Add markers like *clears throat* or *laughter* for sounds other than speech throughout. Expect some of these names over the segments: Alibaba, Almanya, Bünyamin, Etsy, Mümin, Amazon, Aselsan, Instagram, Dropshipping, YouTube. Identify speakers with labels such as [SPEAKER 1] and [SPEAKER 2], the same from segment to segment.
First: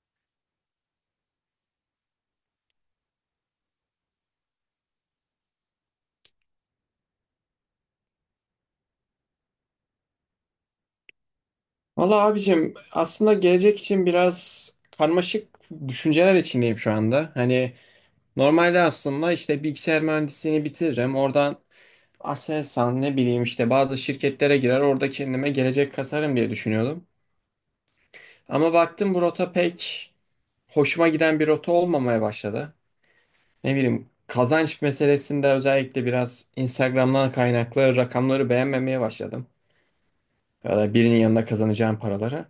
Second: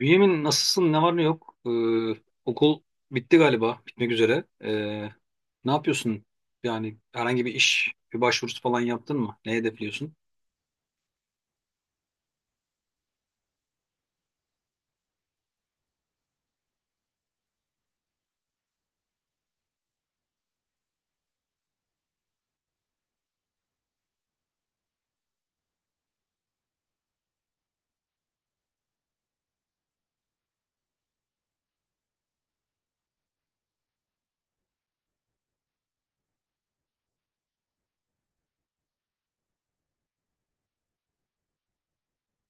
[SPEAKER 1] Bünyamin, nasılsın? Ne var ne yok? Okul bitti galiba. Bitmek üzere. Ne yapıyorsun? Yani herhangi bir iş, bir başvurusu falan yaptın mı? Ne hedefliyorsun?
[SPEAKER 2] Valla abicim aslında gelecek için biraz karmaşık düşünceler içindeyim şu anda. Hani normalde aslında işte bilgisayar mühendisliğini bitiririm. Oradan Aselsan ne bileyim işte bazı şirketlere girer orada kendime gelecek kasarım diye düşünüyordum. Ama baktım bu rota pek hoşuma giden bir rota olmamaya başladı. Ne bileyim kazanç meselesinde özellikle biraz Instagram'dan kaynaklı rakamları beğenmemeye başladım, ya da birinin yanında kazanacağım paraları.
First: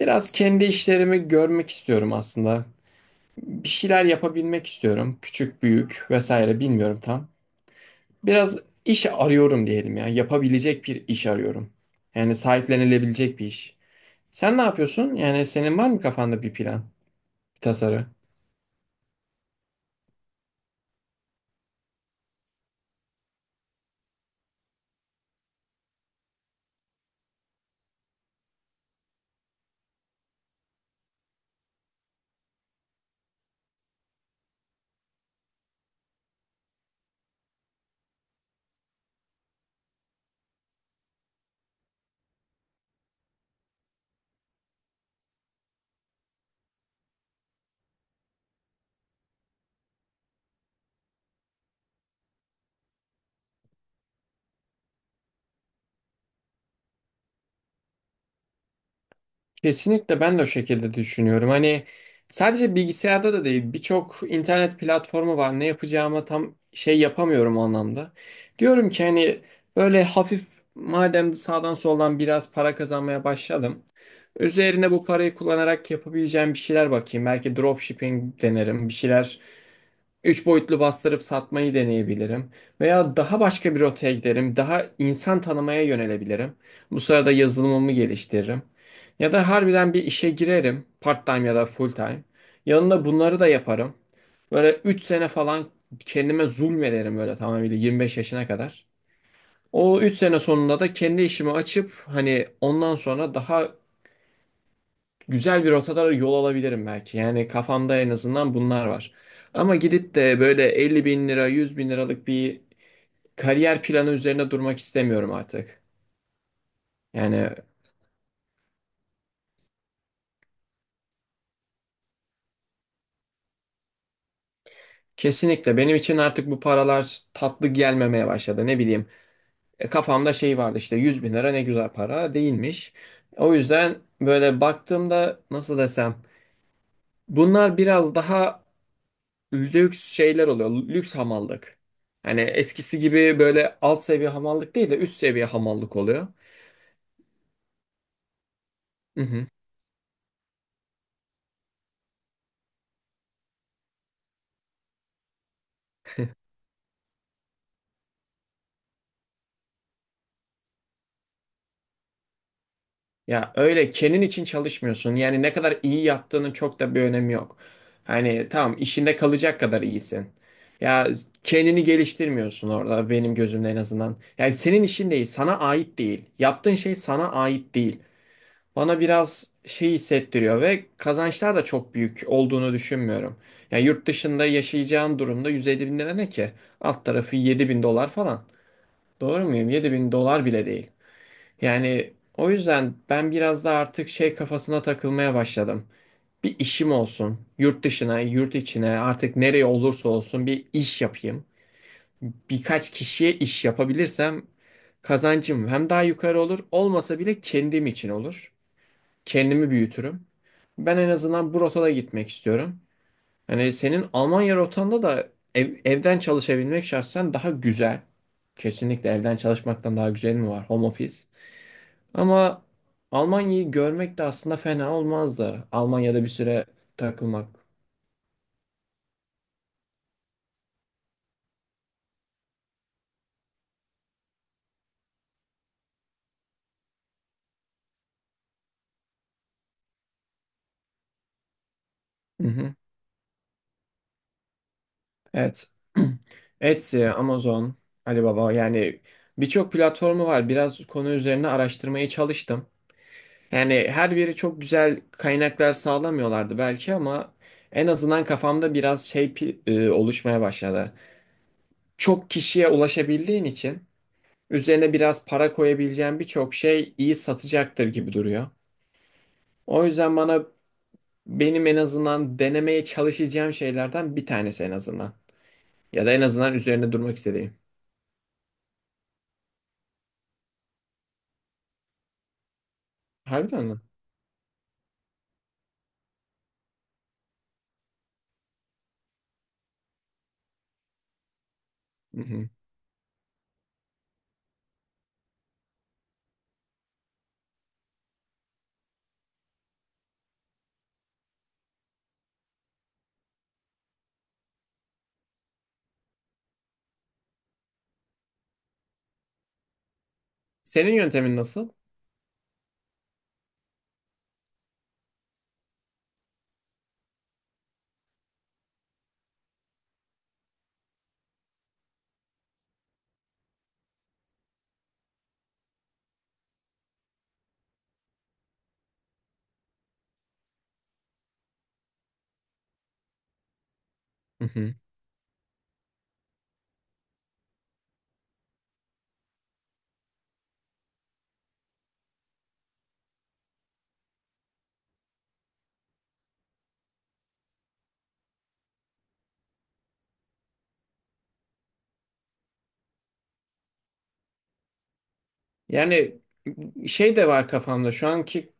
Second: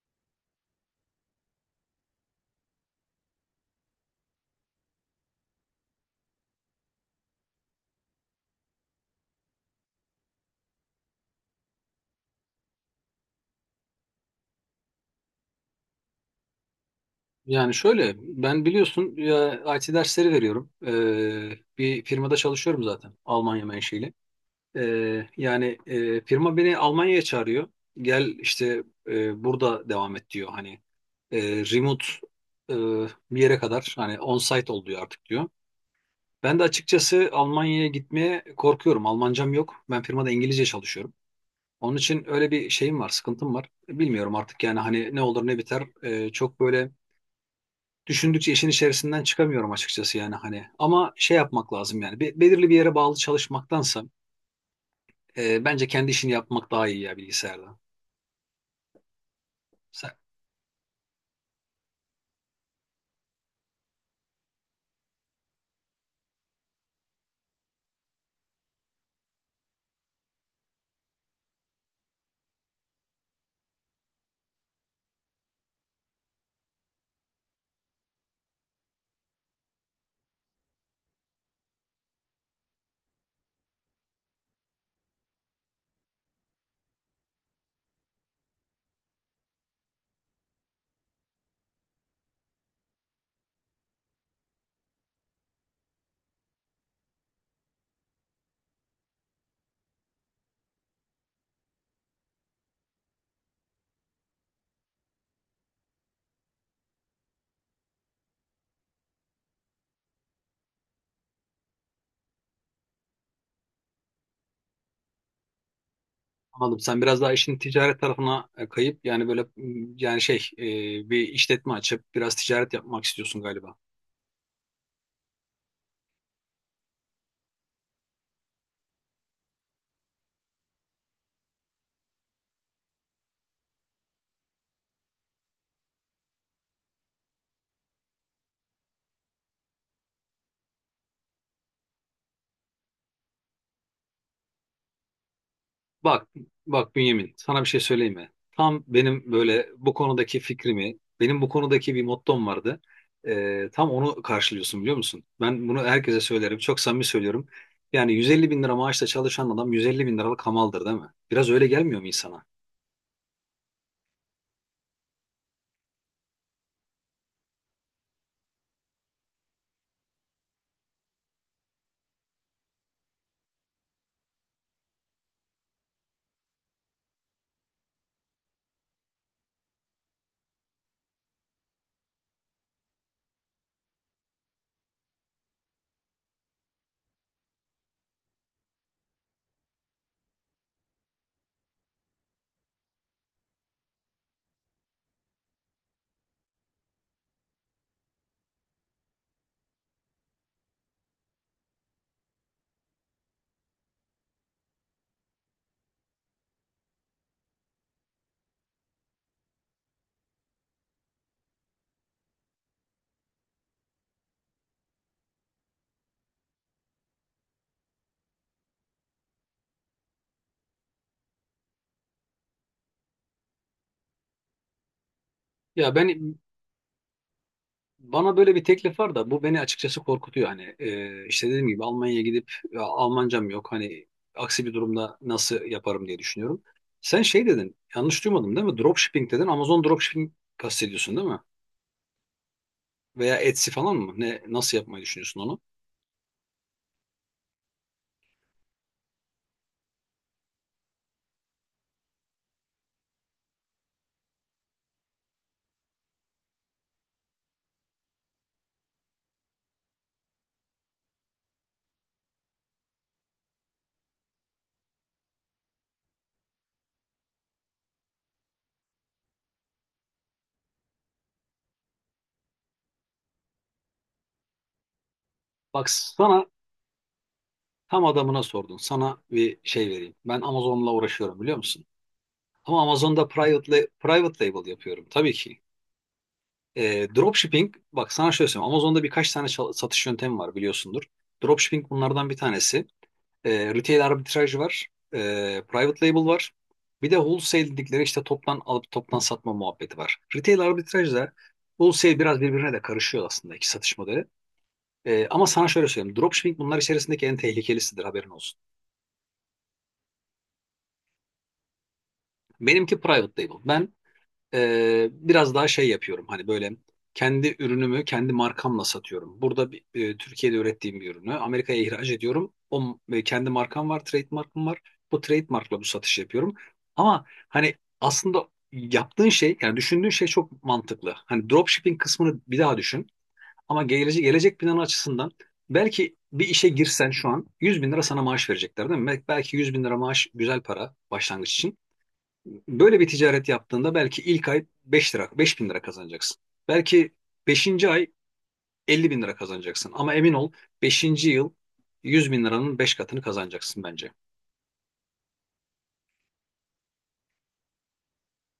[SPEAKER 2] Biraz kendi işlerimi görmek istiyorum aslında. Bir şeyler yapabilmek istiyorum. Küçük, büyük vesaire bilmiyorum tam. Biraz iş arıyorum diyelim ya. Yapabilecek bir iş arıyorum. Yani sahiplenilebilecek bir iş. Sen ne yapıyorsun? Yani senin var mı kafanda bir plan, bir
[SPEAKER 1] Yani
[SPEAKER 2] tasarı?
[SPEAKER 1] şöyle, ben biliyorsun ya, IT dersleri veriyorum. Bir firmada çalışıyorum zaten. Almanya menşeli. Yani firma beni Almanya'ya çağırıyor. Gel işte burada devam et diyor. Hani remote, e, bir yere kadar hani on-site ol diyor artık diyor. Ben de açıkçası Almanya'ya gitmeye korkuyorum. Almancam yok. Ben firmada İngilizce çalışıyorum. Onun için öyle bir şeyim var, sıkıntım var. Bilmiyorum artık yani hani ne olur ne biter. Çok böyle düşündükçe işin içerisinden çıkamıyorum açıkçası yani hani. Ama şey yapmak lazım yani. Belirli bir yere bağlı çalışmaktansa bence kendi işini yapmak daha iyi ya bilgisayarda. Sen,
[SPEAKER 2] Kesinlikle ben de o şekilde düşünüyorum. Hani sadece bilgisayarda da değil birçok internet platformu var. Ne yapacağımı tam şey yapamıyorum o anlamda. Diyorum ki hani böyle hafif madem sağdan soldan biraz para kazanmaya başladım. Üzerine bu parayı kullanarak yapabileceğim bir şeyler bakayım. Belki dropshipping denerim. Bir şeyler. Üç boyutlu bastırıp satmayı deneyebilirim. Veya daha başka bir rotaya giderim. Daha insan tanımaya yönelebilirim. Bu sırada yazılımımı geliştiririm. Ya da harbiden bir işe girerim. Part time ya da full time. Yanında bunları da yaparım. Böyle 3 sene falan kendime zulmederim böyle tamamıyla 25 yaşına kadar. O 3 sene sonunda da kendi işimi açıp hani ondan sonra daha güzel bir rotalara yol alabilirim belki. Yani kafamda en azından bunlar var. Ama gidip de böyle 50 bin lira, 100 bin liralık bir kariyer planı üzerine durmak istemiyorum artık.
[SPEAKER 1] Anladım. Sen biraz daha
[SPEAKER 2] Yani
[SPEAKER 1] işin ticaret tarafına kayıp yani yani bir işletme açıp biraz ticaret yapmak istiyorsun galiba.
[SPEAKER 2] kesinlikle benim için artık bu paralar tatlı gelmemeye başladı. Ne bileyim kafamda şey vardı işte 100 bin lira ne güzel para değilmiş. O yüzden böyle baktığımda nasıl desem bunlar biraz daha lüks şeyler oluyor. Lüks hamallık. Hani eskisi gibi böyle alt seviye hamallık değil de üst seviye hamallık
[SPEAKER 1] Bak,
[SPEAKER 2] oluyor.
[SPEAKER 1] Bak Bünyamin, sana bir şey söyleyeyim mi? Tam
[SPEAKER 2] Hı
[SPEAKER 1] benim
[SPEAKER 2] hı.
[SPEAKER 1] böyle bu konudaki benim bu konudaki bir mottom vardı. Tam onu karşılıyorsun biliyor musun? Ben bunu herkese söylerim, çok samimi söylüyorum. Yani 150 bin lira maaşla çalışan adam 150 bin liralık hamaldır, değil mi? Biraz öyle gelmiyor mu insana?
[SPEAKER 2] Ya öyle kendin için çalışmıyorsun. Yani ne kadar iyi yaptığının çok da bir önemi yok. Hani tamam işinde kalacak kadar iyisin. Ya kendini geliştirmiyorsun orada benim gözümde en azından. Yani senin işin değil, sana ait değil. Yaptığın şey sana ait değil. Bana biraz şey hissettiriyor ve kazançlar da çok büyük olduğunu düşünmüyorum. Yani yurt dışında yaşayacağın durumda 150 bin lira ne ki? Alt tarafı 7 bin dolar falan. Doğru muyum? 7 bin dolar bile değil. Yani o yüzden ben biraz da artık şey kafasına takılmaya başladım. Bir işim olsun. Yurt dışına, yurt içine artık nereye olursa olsun bir iş yapayım. Birkaç kişiye iş yapabilirsem kazancım hem daha yukarı olur, olmasa bile kendim için olur. Kendimi büyütürüm. Ben en azından bu rotada gitmek istiyorum. Hani senin Almanya rotanda da evden çalışabilmek şahsen daha güzel. Kesinlikle evden çalışmaktan daha güzel mi var? Home office. Ama Almanya'yı görmek de aslında fena olmazdı.
[SPEAKER 1] Ya ben
[SPEAKER 2] Almanya'da bir süre takılmak.
[SPEAKER 1] Bana böyle bir teklif var da bu beni açıkçası korkutuyor. Hani işte dediğim gibi Almanya'ya gidip ya Almancam yok. Hani aksi bir durumda nasıl yaparım diye düşünüyorum. Sen şey dedin, yanlış duymadım değil mi? Dropshipping dedin. Amazon dropshipping kastediyorsun değil mi?
[SPEAKER 2] Hı hı.
[SPEAKER 1] Veya Etsy falan mı? Nasıl yapmayı düşünüyorsun onu?
[SPEAKER 2] Evet. *clears throat* Etsy, Amazon, Alibaba yani birçok platformu var. Biraz konu üzerine araştırmaya çalıştım. Yani her biri çok güzel kaynaklar sağlamıyorlardı belki ama en azından kafamda biraz şey oluşmaya başladı. Çok kişiye ulaşabildiğin için üzerine biraz para koyabileceğin birçok şey iyi satacaktır gibi duruyor. O yüzden bana benim en azından denemeye çalışacağım şeylerden bir tanesi en azından.
[SPEAKER 1] Bak,
[SPEAKER 2] Ya da en
[SPEAKER 1] sana
[SPEAKER 2] azından üzerine durmak istediğim.
[SPEAKER 1] tam adamına sordun. Sana bir şey vereyim. Ben Amazon'la uğraşıyorum biliyor musun? Ama Amazon'da
[SPEAKER 2] Harbiden mi?
[SPEAKER 1] private label yapıyorum tabii ki. Dropshipping, bak sana şöyle söyleyeyim. Amazon'da birkaç tane satış yöntemi var biliyorsundur. Dropshipping
[SPEAKER 2] Hı
[SPEAKER 1] bunlardan bir
[SPEAKER 2] hı.
[SPEAKER 1] tanesi. Retail arbitraj var. E, Private label var. Bir de wholesale dedikleri işte toptan alıp toptan satma muhabbeti var. Retail arbitraj da wholesale biraz birbirine de karışıyor aslında, iki satış modeli. Ama sana şöyle söyleyeyim. Dropshipping bunlar içerisindeki en tehlikelisidir, haberin olsun.
[SPEAKER 2] Senin yöntemin nasıl?
[SPEAKER 1] Benimki private label. Ben Biraz daha şey yapıyorum hani böyle kendi ürünümü kendi markamla satıyorum. Burada Türkiye'de ürettiğim bir ürünü Amerika'ya ihraç ediyorum. O kendi markam var, trademark'ım var. Bu trademark'la bu satışı yapıyorum. Ama hani aslında yaptığın şey yani düşündüğün şey çok mantıklı. Hani dropshipping kısmını bir daha düşün. Ama
[SPEAKER 2] Hı
[SPEAKER 1] gelecek
[SPEAKER 2] hı.
[SPEAKER 1] planı açısından belki bir işe girsen şu an 100 bin lira sana maaş verecekler, değil mi? Belki 100 bin lira maaş güzel para başlangıç için. Böyle bir ticaret yaptığında belki ilk ay 5 lira, 5 bin lira kazanacaksın. Belki beşinci ay 50 bin lira kazanacaksın. Ama emin ol, beşinci yıl 100 bin liranın 5 katını kazanacaksın bence.
[SPEAKER 2] Yani şey de var kafamda şu anki.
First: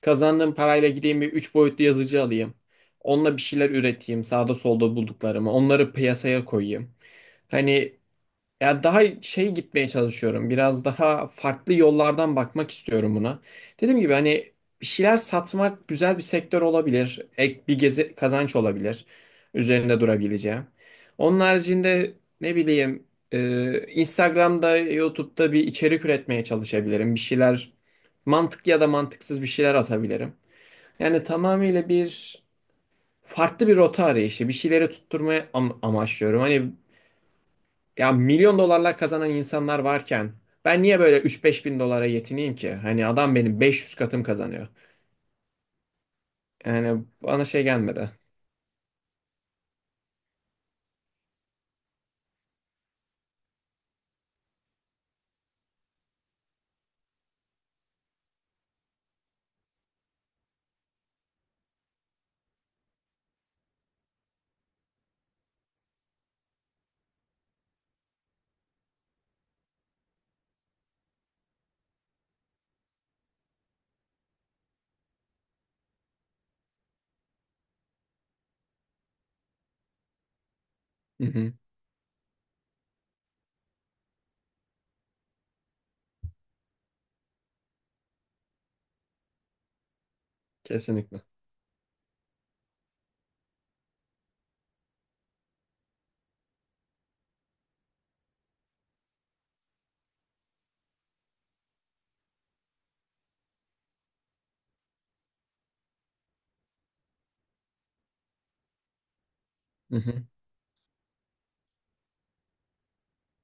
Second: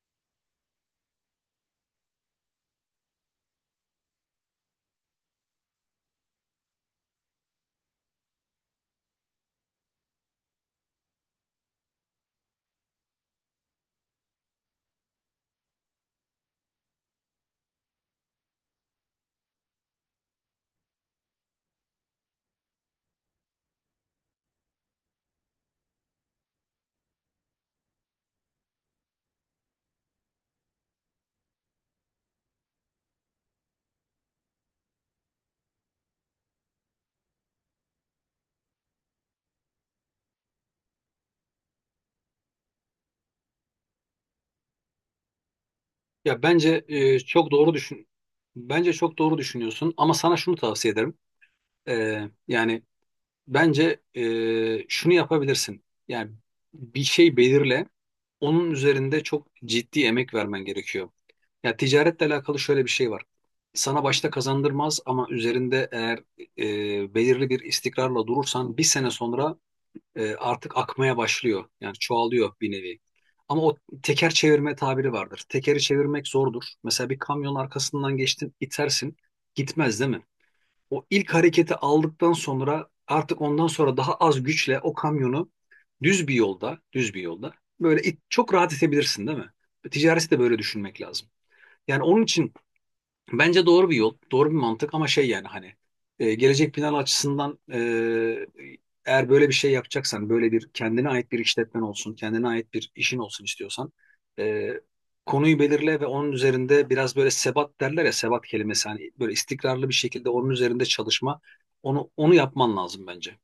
[SPEAKER 2] Kazandığım parayla gideyim bir 3 boyutlu yazıcı alayım. Onunla bir şeyler üreteyim sağda solda bulduklarımı. Onları piyasaya koyayım. Hani ya daha şey gitmeye çalışıyorum. Biraz daha farklı yollardan bakmak istiyorum buna. Dediğim gibi hani bir şeyler satmak güzel bir sektör olabilir. Ek bir gezi kazanç olabilir. Üzerinde durabileceğim. Onun haricinde ne bileyim Instagram'da, YouTube'da bir içerik üretmeye çalışabilirim. Bir şeyler mantıklı ya da mantıksız bir şeyler atabilirim. Yani tamamıyla bir farklı bir rota arayışı, bir şeyleri tutturmaya amaçlıyorum. Hani ya milyon dolarlar kazanan insanlar varken ben niye böyle üç beş bin dolara yetineyim ki? Hani adam benim 500 katım kazanıyor.
[SPEAKER 1] Ya bence
[SPEAKER 2] Yani bana
[SPEAKER 1] çok
[SPEAKER 2] şey
[SPEAKER 1] doğru düşün.
[SPEAKER 2] gelmedi.
[SPEAKER 1] Bence çok doğru düşünüyorsun ama sana şunu tavsiye ederim. Yani bence şunu yapabilirsin. Yani bir şey belirle, onun üzerinde çok ciddi emek vermen gerekiyor. Ya ticaretle alakalı şöyle bir şey var. Sana başta kazandırmaz ama üzerinde eğer belirli bir istikrarla durursan bir sene sonra artık akmaya başlıyor. Yani çoğalıyor bir nevi. Ama o teker çevirme tabiri vardır. Tekeri çevirmek zordur. Mesela bir kamyonun arkasından geçtin, itersin, gitmez değil mi? O
[SPEAKER 2] Hı
[SPEAKER 1] ilk
[SPEAKER 2] hı,
[SPEAKER 1] hareketi aldıktan sonra artık ondan sonra daha az güçle o kamyonu düz bir yolda böyle it, çok rahat itebilirsin değil mi? Ticareti de böyle düşünmek
[SPEAKER 2] kesinlikle.
[SPEAKER 1] lazım. Yani onun için bence doğru bir yol, doğru bir mantık ama şey yani hani gelecek planı açısından eğer böyle bir şey yapacaksan, böyle bir kendine ait bir işletmen olsun, kendine ait bir işin olsun istiyorsan e, konuyu belirle ve onun üzerinde biraz böyle sebat derler ya sebat kelimesi hani böyle istikrarlı bir
[SPEAKER 2] Hı hı.
[SPEAKER 1] şekilde onun üzerinde çalışma, onu yapman lazım bence.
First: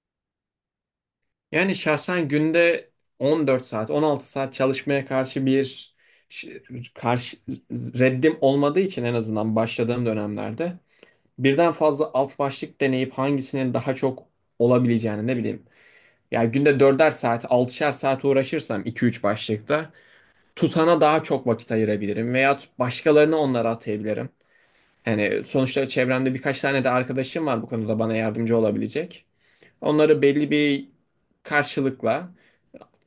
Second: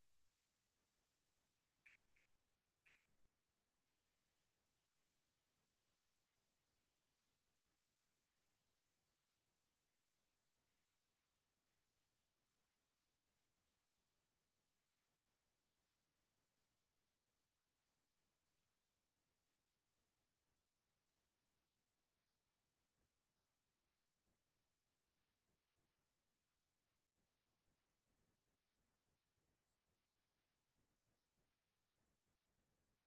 [SPEAKER 2] Yani şahsen günde 14 saat, 16 saat çalışmaya karşı bir ş- karşı reddim olmadığı için en azından başladığım dönemlerde birden fazla alt başlık deneyip hangisinin daha çok olabileceğini ne bileyim. Ya günde 4'er saat, 6'şer saat uğraşırsam iki üç başlıkta tutana daha çok vakit ayırabilirim veya başkalarını onlara atayabilirim. Yani sonuçta çevremde birkaç tane de arkadaşım var bu konuda bana yardımcı olabilecek. Onları belli bir karşılıkla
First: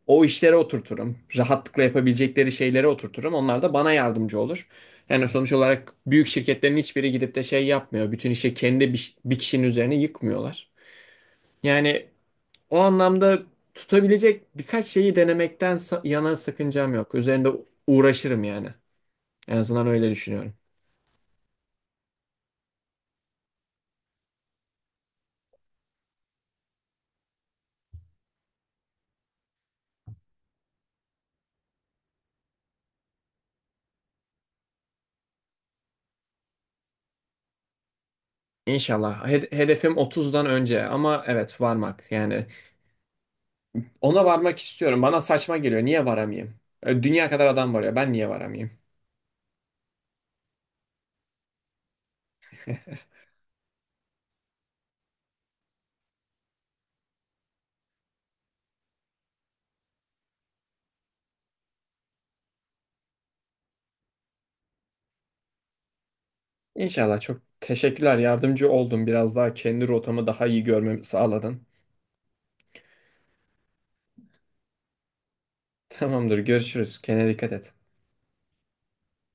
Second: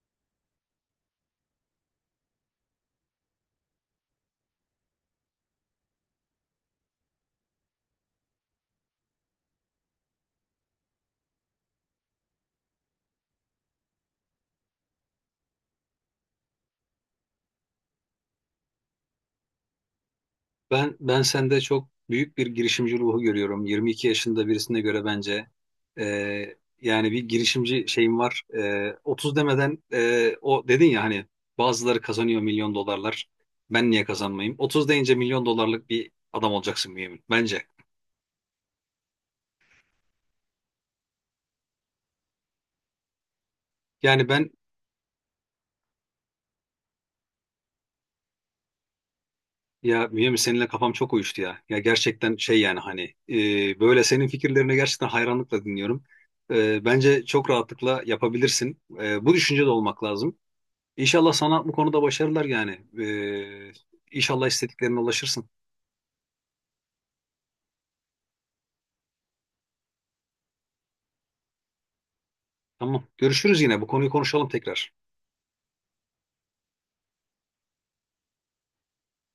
[SPEAKER 2] o işlere oturturum. Rahatlıkla yapabilecekleri şeylere oturturum. Onlar da bana yardımcı olur. Yani sonuç olarak büyük şirketlerin hiçbiri gidip de şey yapmıyor. Bütün işi kendi bir kişinin üzerine yıkmıyorlar. Yani o anlamda tutabilecek birkaç şeyi denemekten yana sakıncam yok. Üzerinde uğraşırım yani. En azından öyle düşünüyorum.
[SPEAKER 1] Ben sende çok büyük bir girişimci ruhu görüyorum. 22 yaşında birisine göre bence yani bir girişimci şeyim var. 30 demeden o dedin ya hani bazıları kazanıyor milyon dolarlar. Ben niye kazanmayayım? 30 deyince milyon dolarlık bir adam olacaksın Mümin bence.
[SPEAKER 2] İnşallah. Hedefim 30'dan önce ama evet varmak yani. Ona
[SPEAKER 1] Yani ben
[SPEAKER 2] varmak istiyorum. Bana saçma geliyor. Niye varamayayım? Dünya kadar adam var ya. Ben niye varamayayım?
[SPEAKER 1] ya Mümin, seninle kafam çok uyuştu ya. Ya gerçekten şey yani hani böyle senin fikirlerini gerçekten hayranlıkla dinliyorum. Bence çok rahatlıkla yapabilirsin. Bu düşüncede olmak lazım. İnşallah sana bu konuda başarılar yani. Ee, inşallah istediklerine ulaşırsın.
[SPEAKER 2] İnşallah çok teşekkürler. Yardımcı oldun. Biraz daha kendi rotamı daha iyi görmemi sağladın.
[SPEAKER 1] Tamam. Görüşürüz yine. Bu konuyu konuşalım tekrar.
[SPEAKER 2] Tamamdır. Görüşürüz. Kendine dikkat et.